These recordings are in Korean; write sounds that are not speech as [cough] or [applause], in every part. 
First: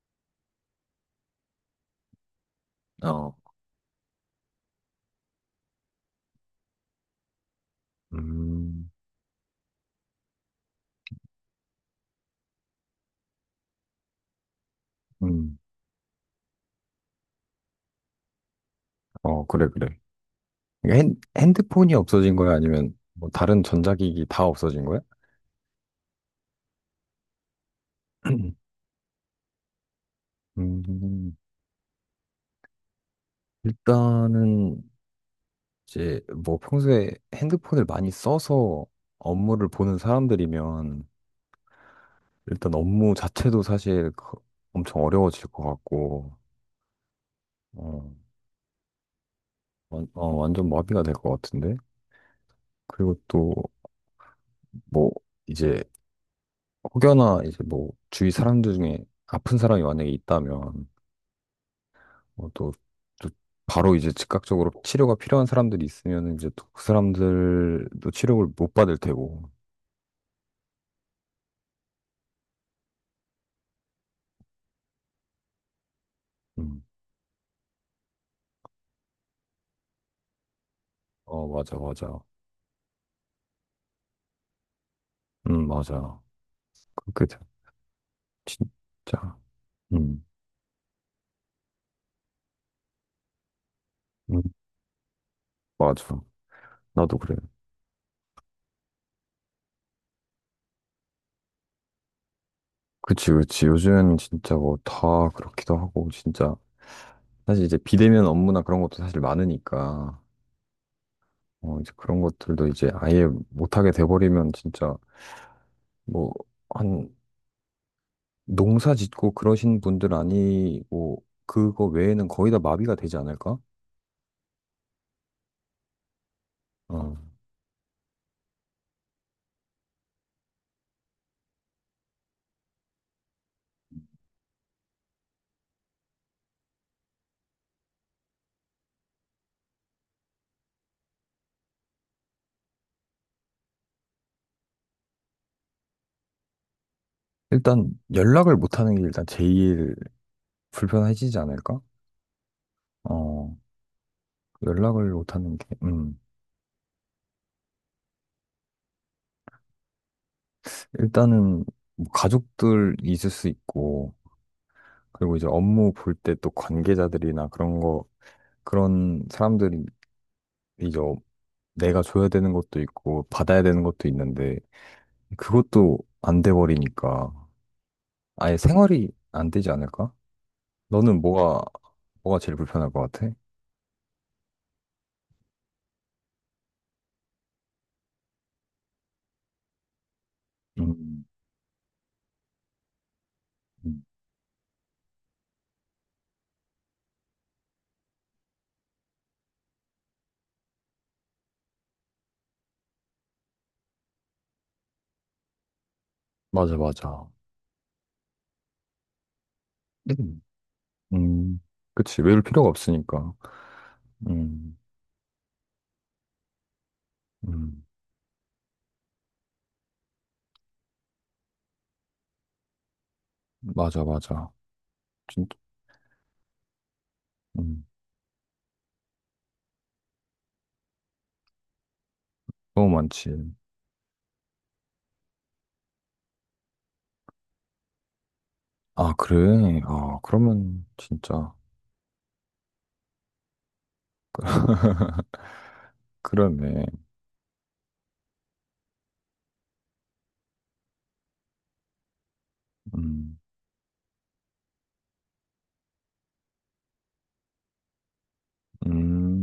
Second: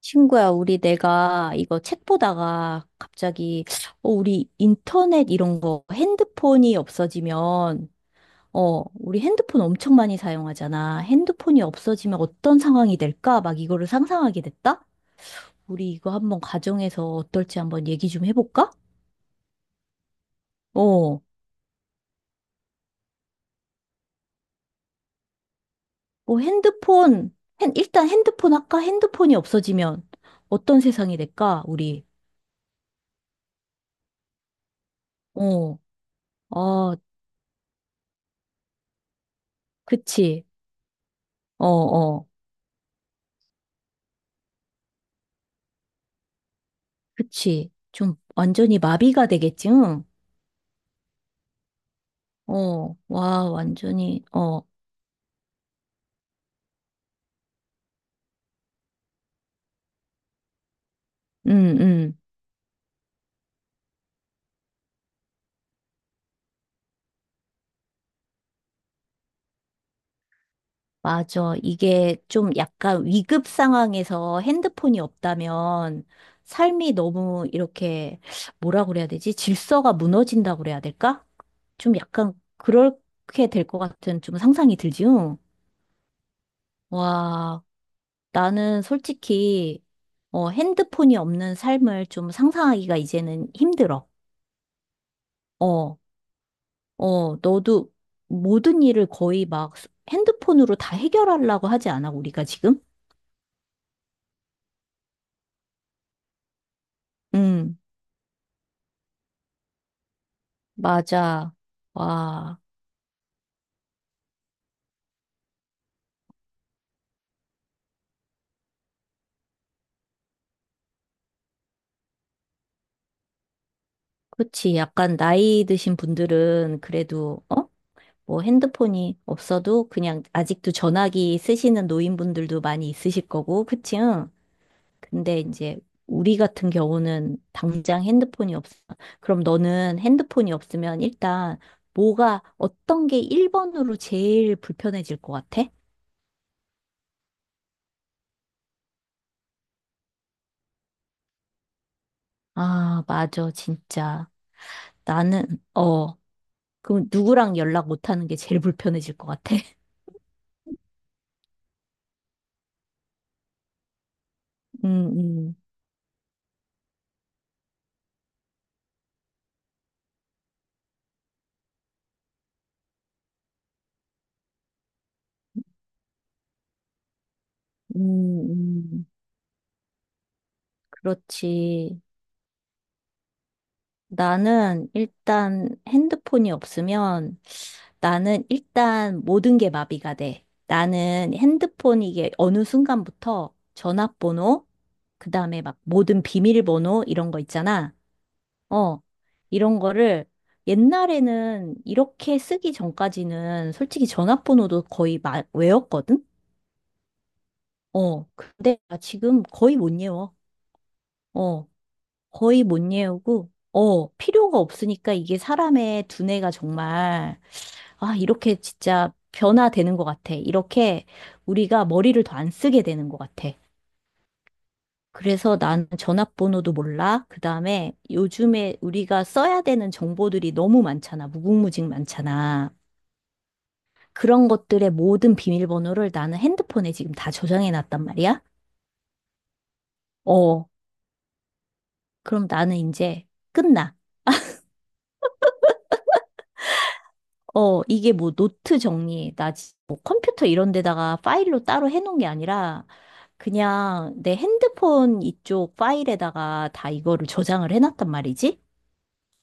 친구야, 우리 내가 이거 책 보다가 어, 우리 인터넷 이런 거 핸드폰이 음, 우리 핸드폰 엄청 많이 사용하잖아. 핸드폰이 없어지면 어떤 상황이 될까? 막 이거를 상상하게 됐다? 음, 우리 이거 한번 가정에서 어떨지 한번 얘기 좀 해볼까? 어, 그래, 그래. 이게 어, 핸드폰이 없어진 거야? 아니면 뭐 다른 전자기기 다 없어진 거야? 뭐 핸드폰, 일단 핸드폰 [clears throat] 아까 핸드폰이 없어지면 어떤 세상이 음, 될까? 일단은 어, 이제 뭐 아, 평소에 핸드폰을 많이 써서 업무를 보는 그치. 사람들이면 어, 어. 일단 업무 자체도 사실 엄청 어려워질 것 같고, 그치. 어, 좀 완전히 마비가 되겠지, 응? 완전 마비가 될 것 같은데? 그리고 또 완전히, 어, 뭐 이제 혹여나 이제 뭐 주위 사람들 중에 아픈 사람이 만약에 있다면 응, 응. 어, 또 바로 이제 즉각적으로 치료가 필요한 사람들이 있으면 이제 또 그 사람들도 치료를 못 받을 테고. 맞아. 이게 좀 약간 위급 상황에서 핸드폰이 없다면 음. 삶이 너무 이렇게, 뭐라 그래야 되지? 질서가 무너진다고 그래야 될까? 어, 맞아, 좀 맞아. 약간 그렇게 될 것 같은 좀 상상이 들지, 응? 맞아. 그게 다- 와, 나는 진짜. 솔직히, 음, 어, 핸드폰이 없는 삶을 좀 상상하기가 이제는 힘들어. 음, 어. 맞아. 나도 그래. 어, 너도 모든 일을 거의 막 핸드폰으로 다 해결하려고 하지 않아, 우리가 지금? 그치, 그치. 요즘 진짜 뭐 다 그렇기도 하고, 진짜. 사실 응, 이제 비대면 업무나 그런 것도 사실 많으니까, 맞아. 어, 이제 그런 와, 것들도 이제 아예 못하게 돼버리면 진짜 뭐, 한 농사 짓고 그러신 분들 아니고, 그거 외에는 거의 다 마비가 되지 않을까? 그치. 약간 나이 드신 분들은 어. 그래도, 어? 뭐 핸드폰이 없어도 그냥 아직도 전화기 쓰시는 노인분들도 많이 있으실 거고, 그치? 응? 근데 이제 우리 같은 경우는 당장 핸드폰이 없어. 그럼 너는 핸드폰이 없으면 일단 뭐가 어떤 게 1번으로 제일 불편해질 것 같아? 일단 연락을 못하는 게 일단 제일 불편해지지 않을까? 아, 맞아, 어, 진짜. 연락을 나는, 못하는 게, 어, 그럼 누구랑 연락 못하는 게 제일 [laughs] 불편해질 것 같아. [laughs] 일단은 뭐 가족들 있을 수 있고, 음, 그리고 이제 음, 업무 볼 때 또 관계자들이나 그런 거, 그런 사람들이 이제 어- 내가 줘야 되는 것도 있고, 받아야 되는 것도 있는데, 그것도 안 돼 버리니까 음, 아예 음. 생활이 안 되지 않을까? 너는 그렇지. 뭐가 제일 불편할 것 같아? 나는 일단 핸드폰이 없으면 나는 일단 모든 게 마비가 돼. 음, 나는 핸드폰 이게 어느 순간부터 음. 전화번호, 그 다음에 막 모든 비밀번호 이런 거 있잖아. 어, 이런 거를 옛날에는 이렇게 쓰기 전까지는 솔직히 전화번호도 거의 마, 외웠거든? 맞아, 맞아. 어, 근데 나 지금 거의 못 외워. 음, 음. 어, 그치. 외울 거의 필요가 못 없으니까. 외우고, 어, 필요가 음, 없으니까 이게 사람의 두뇌가 정말, 음. 아, 이렇게 진짜 변화되는 것 같아. 이렇게 우리가 머리를 더 안 쓰게 되는 것 같아. 맞아, 맞아. 그래서 진짜, 나는 전화번호도 몰라. 그 음. 다음에 요즘에 우리가 써야 되는 정보들이 너무 많잖아. 무궁무진 많잖아. 너무 많지. 그런 것들의 모든 비밀번호를 나는 핸드폰에 지금 다 저장해 놨단 말이야. 아, 그래? 아, 어, 그러면 진짜. 그럼 나는 이제 끝나. [laughs] 그러네. 어, 이게 뭐 노트 정리, 나 지- 뭐 컴퓨터 이런 데다가 파일로 따로 해놓은 게 아니라 음, 그냥 내 핸드폰 이쪽 파일에다가 다 이거를 저장을 해놨단 말이지.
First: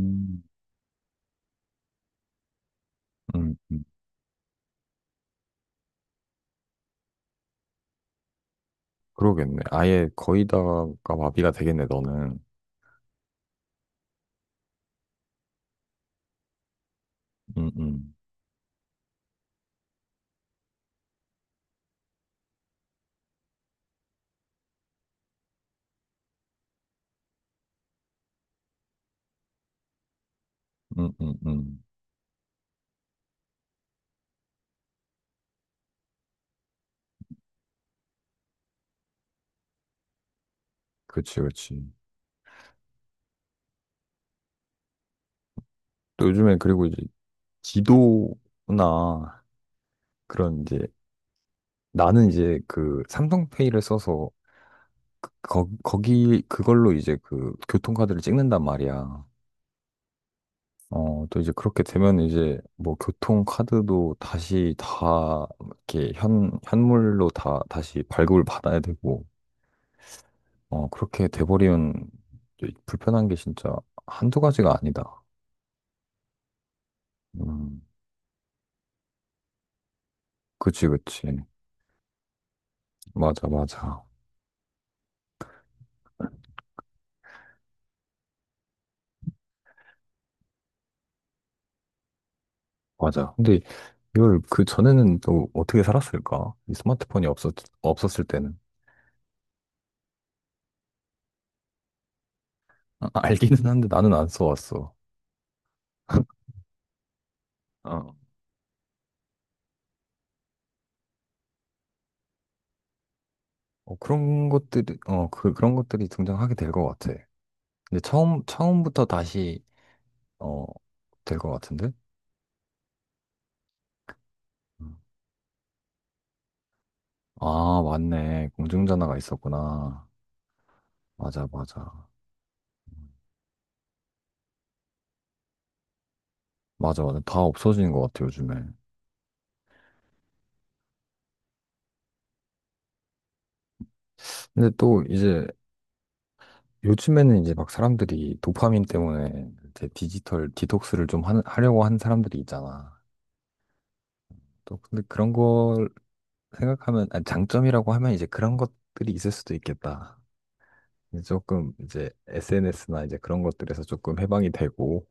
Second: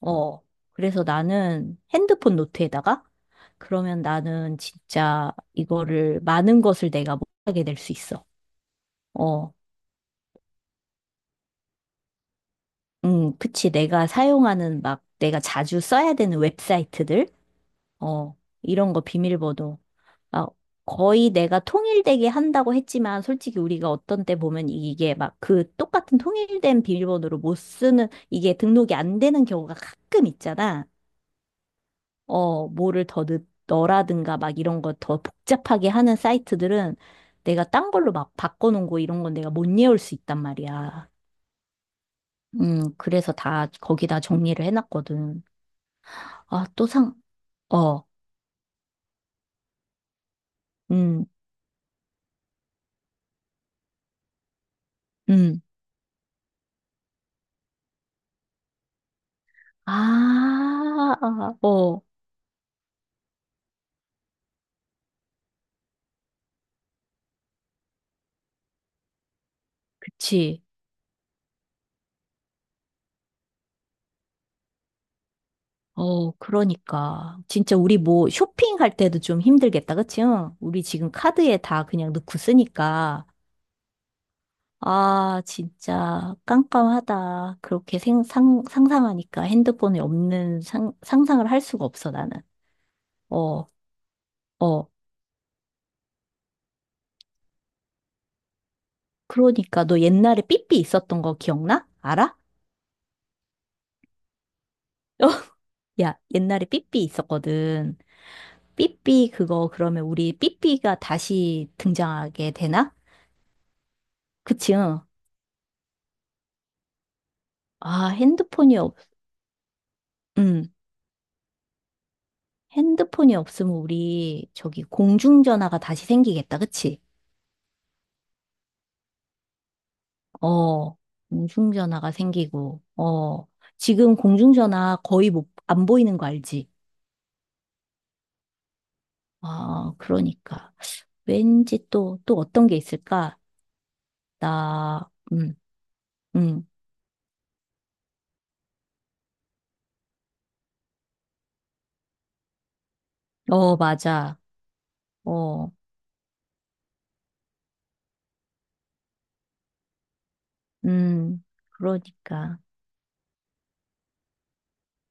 어, 그래서 나는 핸드폰 노트에다가 음, 음. 그러면 나는 진짜 이거를 많은 것을 내가 못하게 될 수 있어. 어. 그러겠네. 아예 거의 다가 마비가 되겠네, 너는. 그치. 내가 사용하는 막 내가 자주 써야 되는 웹사이트들, 음, 음, 어, 이런 거 비밀번호. 아, 거의 내가 통일되게 한다고 했지만 솔직히 우리가 어떤 때 보면 이게 막 그 똑같은 통일된 비밀번호로 못 쓰는 이게 등록이 안 되는 경우가 가끔 있잖아. 음, 음, 음. 어, 뭐를 더 넣, 너라든가 막 이런 거 더 복잡하게 하는 사이트들은 내가 딴 걸로 막 바꿔놓은 거 이런 건 내가 못 외울 수 있단 말이야. 그치, 그치. 그래서 다 거기다 정리를 해놨거든. 또 요즘에 아, 그리고 또 이제 상, 어, 지도나 그런 이제 음, 나는 이제 그 삼성페이를 써서 음. 거기 그걸로 이제 그 교통카드를 찍는단 말이야. 아, 어, 또 이제 어, 그렇게 되면 이제 뭐 교통카드도 다시 다 이렇게 현물로 다 다시 발급을 받아야 되고, 그치. 어, 그렇게 돼버리면 이제 불편한 게 진짜 한두 가지가 아니다. 어, 그러니까. 진짜 음, 우리 뭐 쇼핑할 때도 좀 힘들겠다, 그치? 응? 우리 그치, 지금 그치. 카드에 다 그냥 넣고 쓰니까. 맞아, 맞아. 아, 진짜 깜깜하다. 그렇게 생, 상, 상상하니까 핸드폰에 없는 상, 상상을 할 수가 없어, 나는. 맞아. 근데 어, 이걸 그 어. 전에는 또 어떻게 살았을까? 이 스마트폰이 없었을 때는. 그러니까 너 옛날에 삐삐 있었던 거 기억나? 알아? 아, 알기는 한데 나는 안 써왔어. [laughs] 야, 옛날에 삐삐 있었거든. 어, 삐삐 그거 그러면 우리 삐삐가 다시 등장하게 되나? 어, 그런 그치? 것들이, 응. 어, 그런 것들이 등장하게 될 것 같아. 근데 아, 핸드폰이 없, 처음부터 다시, 어, 음, 될 것 같은데? 핸드폰이 없으면 우리 저기 음. 공중전화가 다시 생기겠다. 그치? 아, 맞네. 공중전화가 있었구나. 어, 맞아, 맞아. 공중전화가 생기고, 어, 지금 공중전화 거의 못, 안 보이는 거 알지? 맞아, 맞아. 다 없어지는 것 같아, 요즘에. 아, 그러니까. 왠지 또, 또 어떤 게 있을까? 근데 나, 또 이제, 음, 요즘에는 이제 막 사람들이 도파민 때문에 이제 디지털 디톡스를 좀 하려고 하는 사람들이 있잖아. 어, 맞아. 또, 근데 그런 어, 걸 생각하면, 아니, 장점이라고 하면 이제 그런 것들이 있을 수도 있겠다. 이제 음, 조금 이제 그러니까. SNS나 이제 그런 것들에서 조금 해방이 되고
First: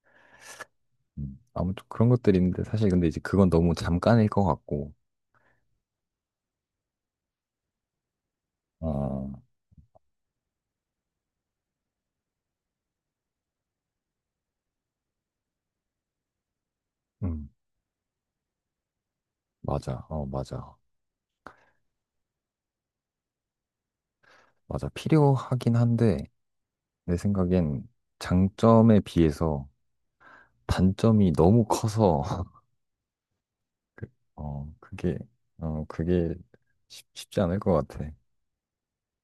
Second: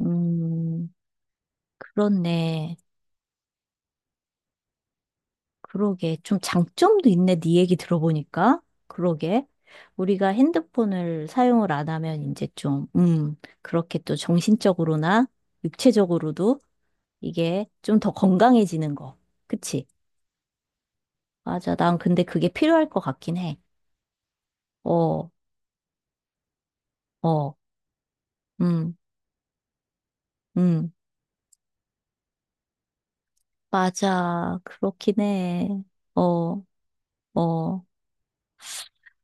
음. 아무튼 그런 것들이 있는데 그렇네. 사실 근데 이제 그건 너무 잠깐일 것 같고 그러게. 좀 장점도 있네. 네 얘기 들어보니까. 어, 그러게. 우리가 핸드폰을 사용을 안 하면 이제 좀, 그렇게 또 정신적으로나 육체적으로도 음, 이게 좀 더 건강해지는 거. 그치? 맞아. 어, 맞아. 맞아. 난 근데 그게 필요할 것 같긴 해. 맞아. 어, 필요하긴 한데, 내 어, 생각엔 음, 장점에 비해서 음. 단점이 너무 커서, [laughs] 그, 맞아. 어, 그렇긴 그게, 해. 어, 그게 어, 쉽지 않을 어. 것 같아.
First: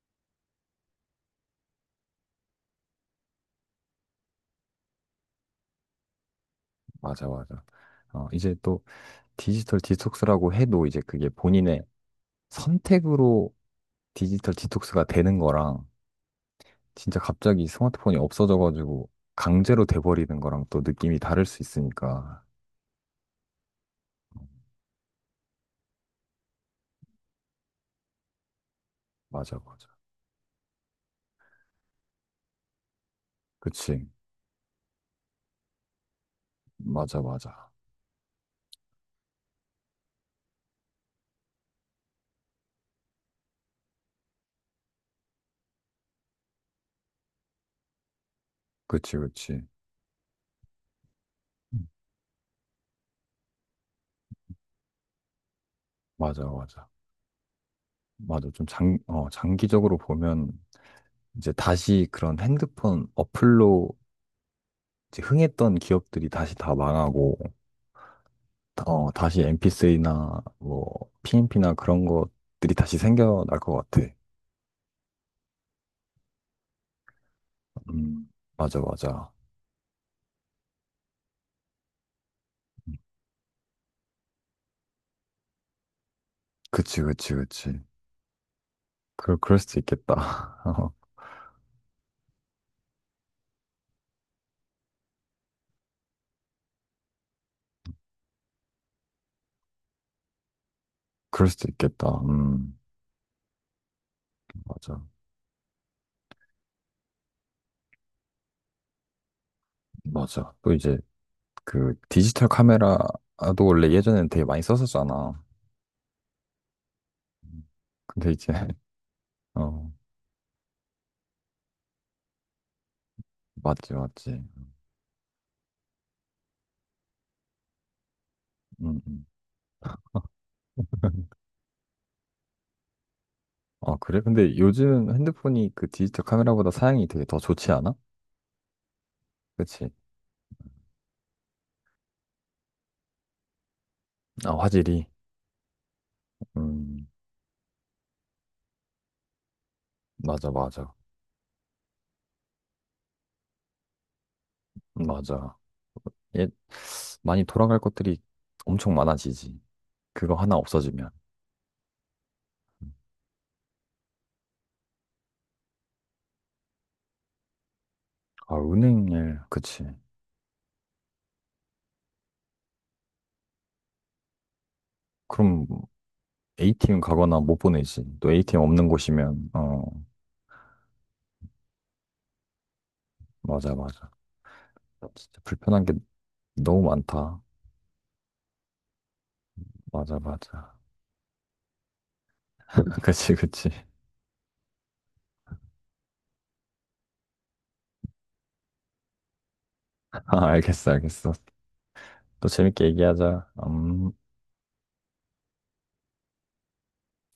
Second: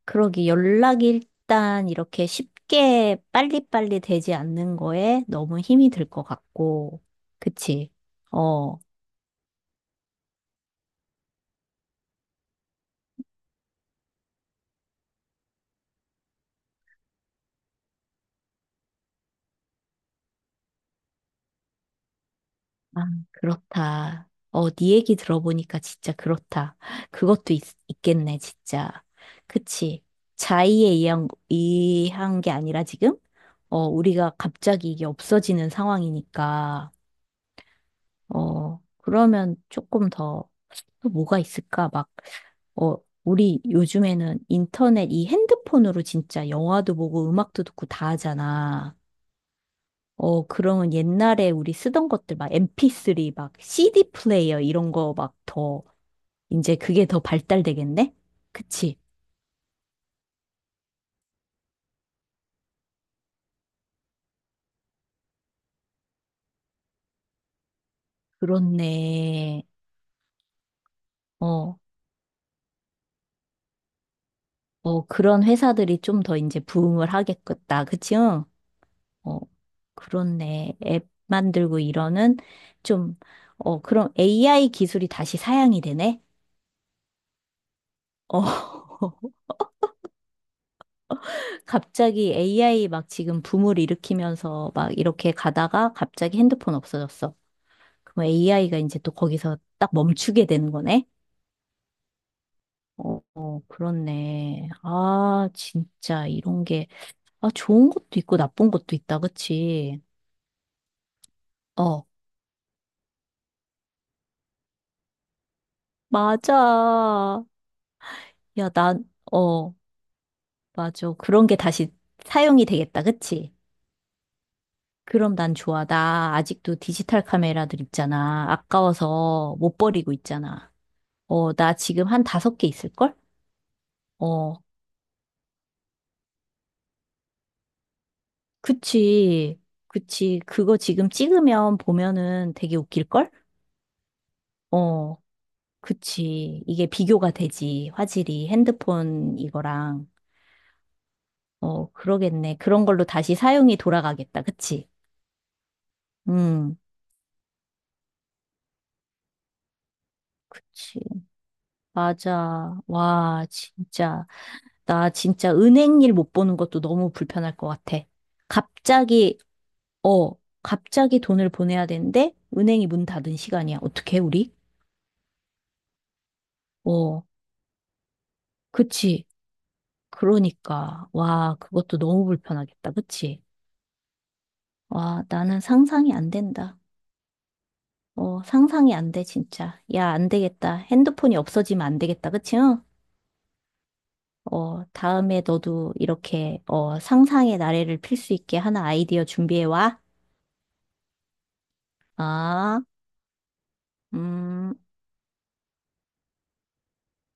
그러기 연락이 일단 이렇게 쉽게 빨리빨리 되지 않는 거에 너무 힘이 들 것 같고, 맞아, 맞아. 그치? 어, 이제 어, 또 디지털 디톡스라고 해도 이제 그게 본인의 선택으로 디지털 디톡스가 되는 거랑 진짜 갑자기 스마트폰이 없어져가지고 강제로 돼버리는 거랑 또 느낌이 다를 수 있으니까. 아, 그렇다. 어, 네 얘기 들어보니까 진짜 그렇다. 그것도 있, 겠네 진짜. 맞아, 맞아. 그치? 자의에 의한, 게 아니라 지금? 어, 그치. 우리가 갑자기 이게 없어지는 상황이니까. 맞아, 맞아. 어, 그러면 조금 더, 또 뭐가 있을까? 막, 어, 우리 요즘에는 인터넷 이 핸드폰으로 진짜 영화도 보고 음악도 듣고 다 하잖아. 그치, 그치. 어, 그러면 옛날에 우리 음. 쓰던 것들 막 MP3, 막 CD 플레이어 이런 거 막 더, 맞아, 이제 맞아. 그게 더 발달되겠네? 맞아. 좀 장, 그치? 어, 장기적으로 보면 이제 다시 그런 핸드폰 어플로 이제 흥했던 기업들이 다시 다 망하고, 어, 다시 m 그렇네. p c 나 뭐, PMP나 어, 그런 것들이 다시 생겨날 것 같아. 어, 그런 회사들이 좀 더 이제 부흥을 하겠겠다. 그치? 음, 응. 맞아, 맞아. 어, 그렇네. 앱 만들고 이러는 음. 좀, 어, 그럼 AI 기술이 다시 사양이 되네? 그치, 그치, 그치. 어, [laughs] 그럴 수도 있겠다. [laughs] 어, 갑자기 AI 막 지금 붐을 일으키면서 막 이렇게 가다가 갑자기 핸드폰 없어졌어. 그럼 AI가 이제 또 거기서 딱 멈추게 되는 거네? 그럴 수도 있겠다. 어, 어, 그렇네. 맞아. 아, 진짜 이런 게, 아, 좋은 것도 있고 나쁜 것도 있다, 그치? 맞아. 또 이제 그 어, 디지털 카메라도 원래 예전에는 되게 많이 썼었잖아. 맞아. 음, 근데 이제, 야, [laughs] 난, 어. 어, 맞아. 그런 게 다시 사용이 되겠다. 그치? 맞지, 맞지. 그럼 난 좋아. 나 아직도 디지털 카메라들 있잖아. 음, 음. 아까워서 못 버리고 있잖아. [laughs] 어, 나 지금 한 5개 있을걸? 아, 그래? 근데 어, 요즘 핸드폰이 그 디지털 카메라보다 사양이 되게 더 좋지 않아? 그치. 그치? 그치. 그거 지금 찍으면 보면은 되게 웃길걸? 아, 화질이. 어, 그치. 이게 음, 비교가 되지. 화질이 핸드폰 이거랑. 맞아, 맞아. 어, 그러겠네. 그런 걸로 다시 사용이 돌아가겠다. 그치? 맞아. 예, 음, 많이 돌아갈 것들이 엄청 많아지지. 그거 하나 그치. 없어지면. 맞아. 와, 진짜. 나 진짜 은행 일 못 보는 것도 너무 불편할 것 같아. 아, 은행 갑자기, 일, 그치. 어, 갑자기 돈을 보내야 되는데, 은행이 문 닫은 시간이야. 어떻게, 우리? 그럼 A팀 어, 가거나 못 보내지. 또 A팀 없는 그치. 곳이면, 어, 그러니까. 와, 그것도 너무 불편하겠다. 그치? 맞아, 맞아. 와, 진짜 나는 불편한 게 상상이 안 된다. 너무 많다. 어, 상상이 안 돼, 진짜. 야, 맞아, 안 맞아. 되겠다. 핸드폰이 없어지면 안 되겠다. 그치? 응? [laughs] 그치, 그치. 어, 다음에 너도 이렇게, 어, 상상의 나래를 필 수 있게 하나 아이디어 준비해 와. 아, 알겠어, 알겠어. 또 아, 재밌게 얘기하자. 음. 음.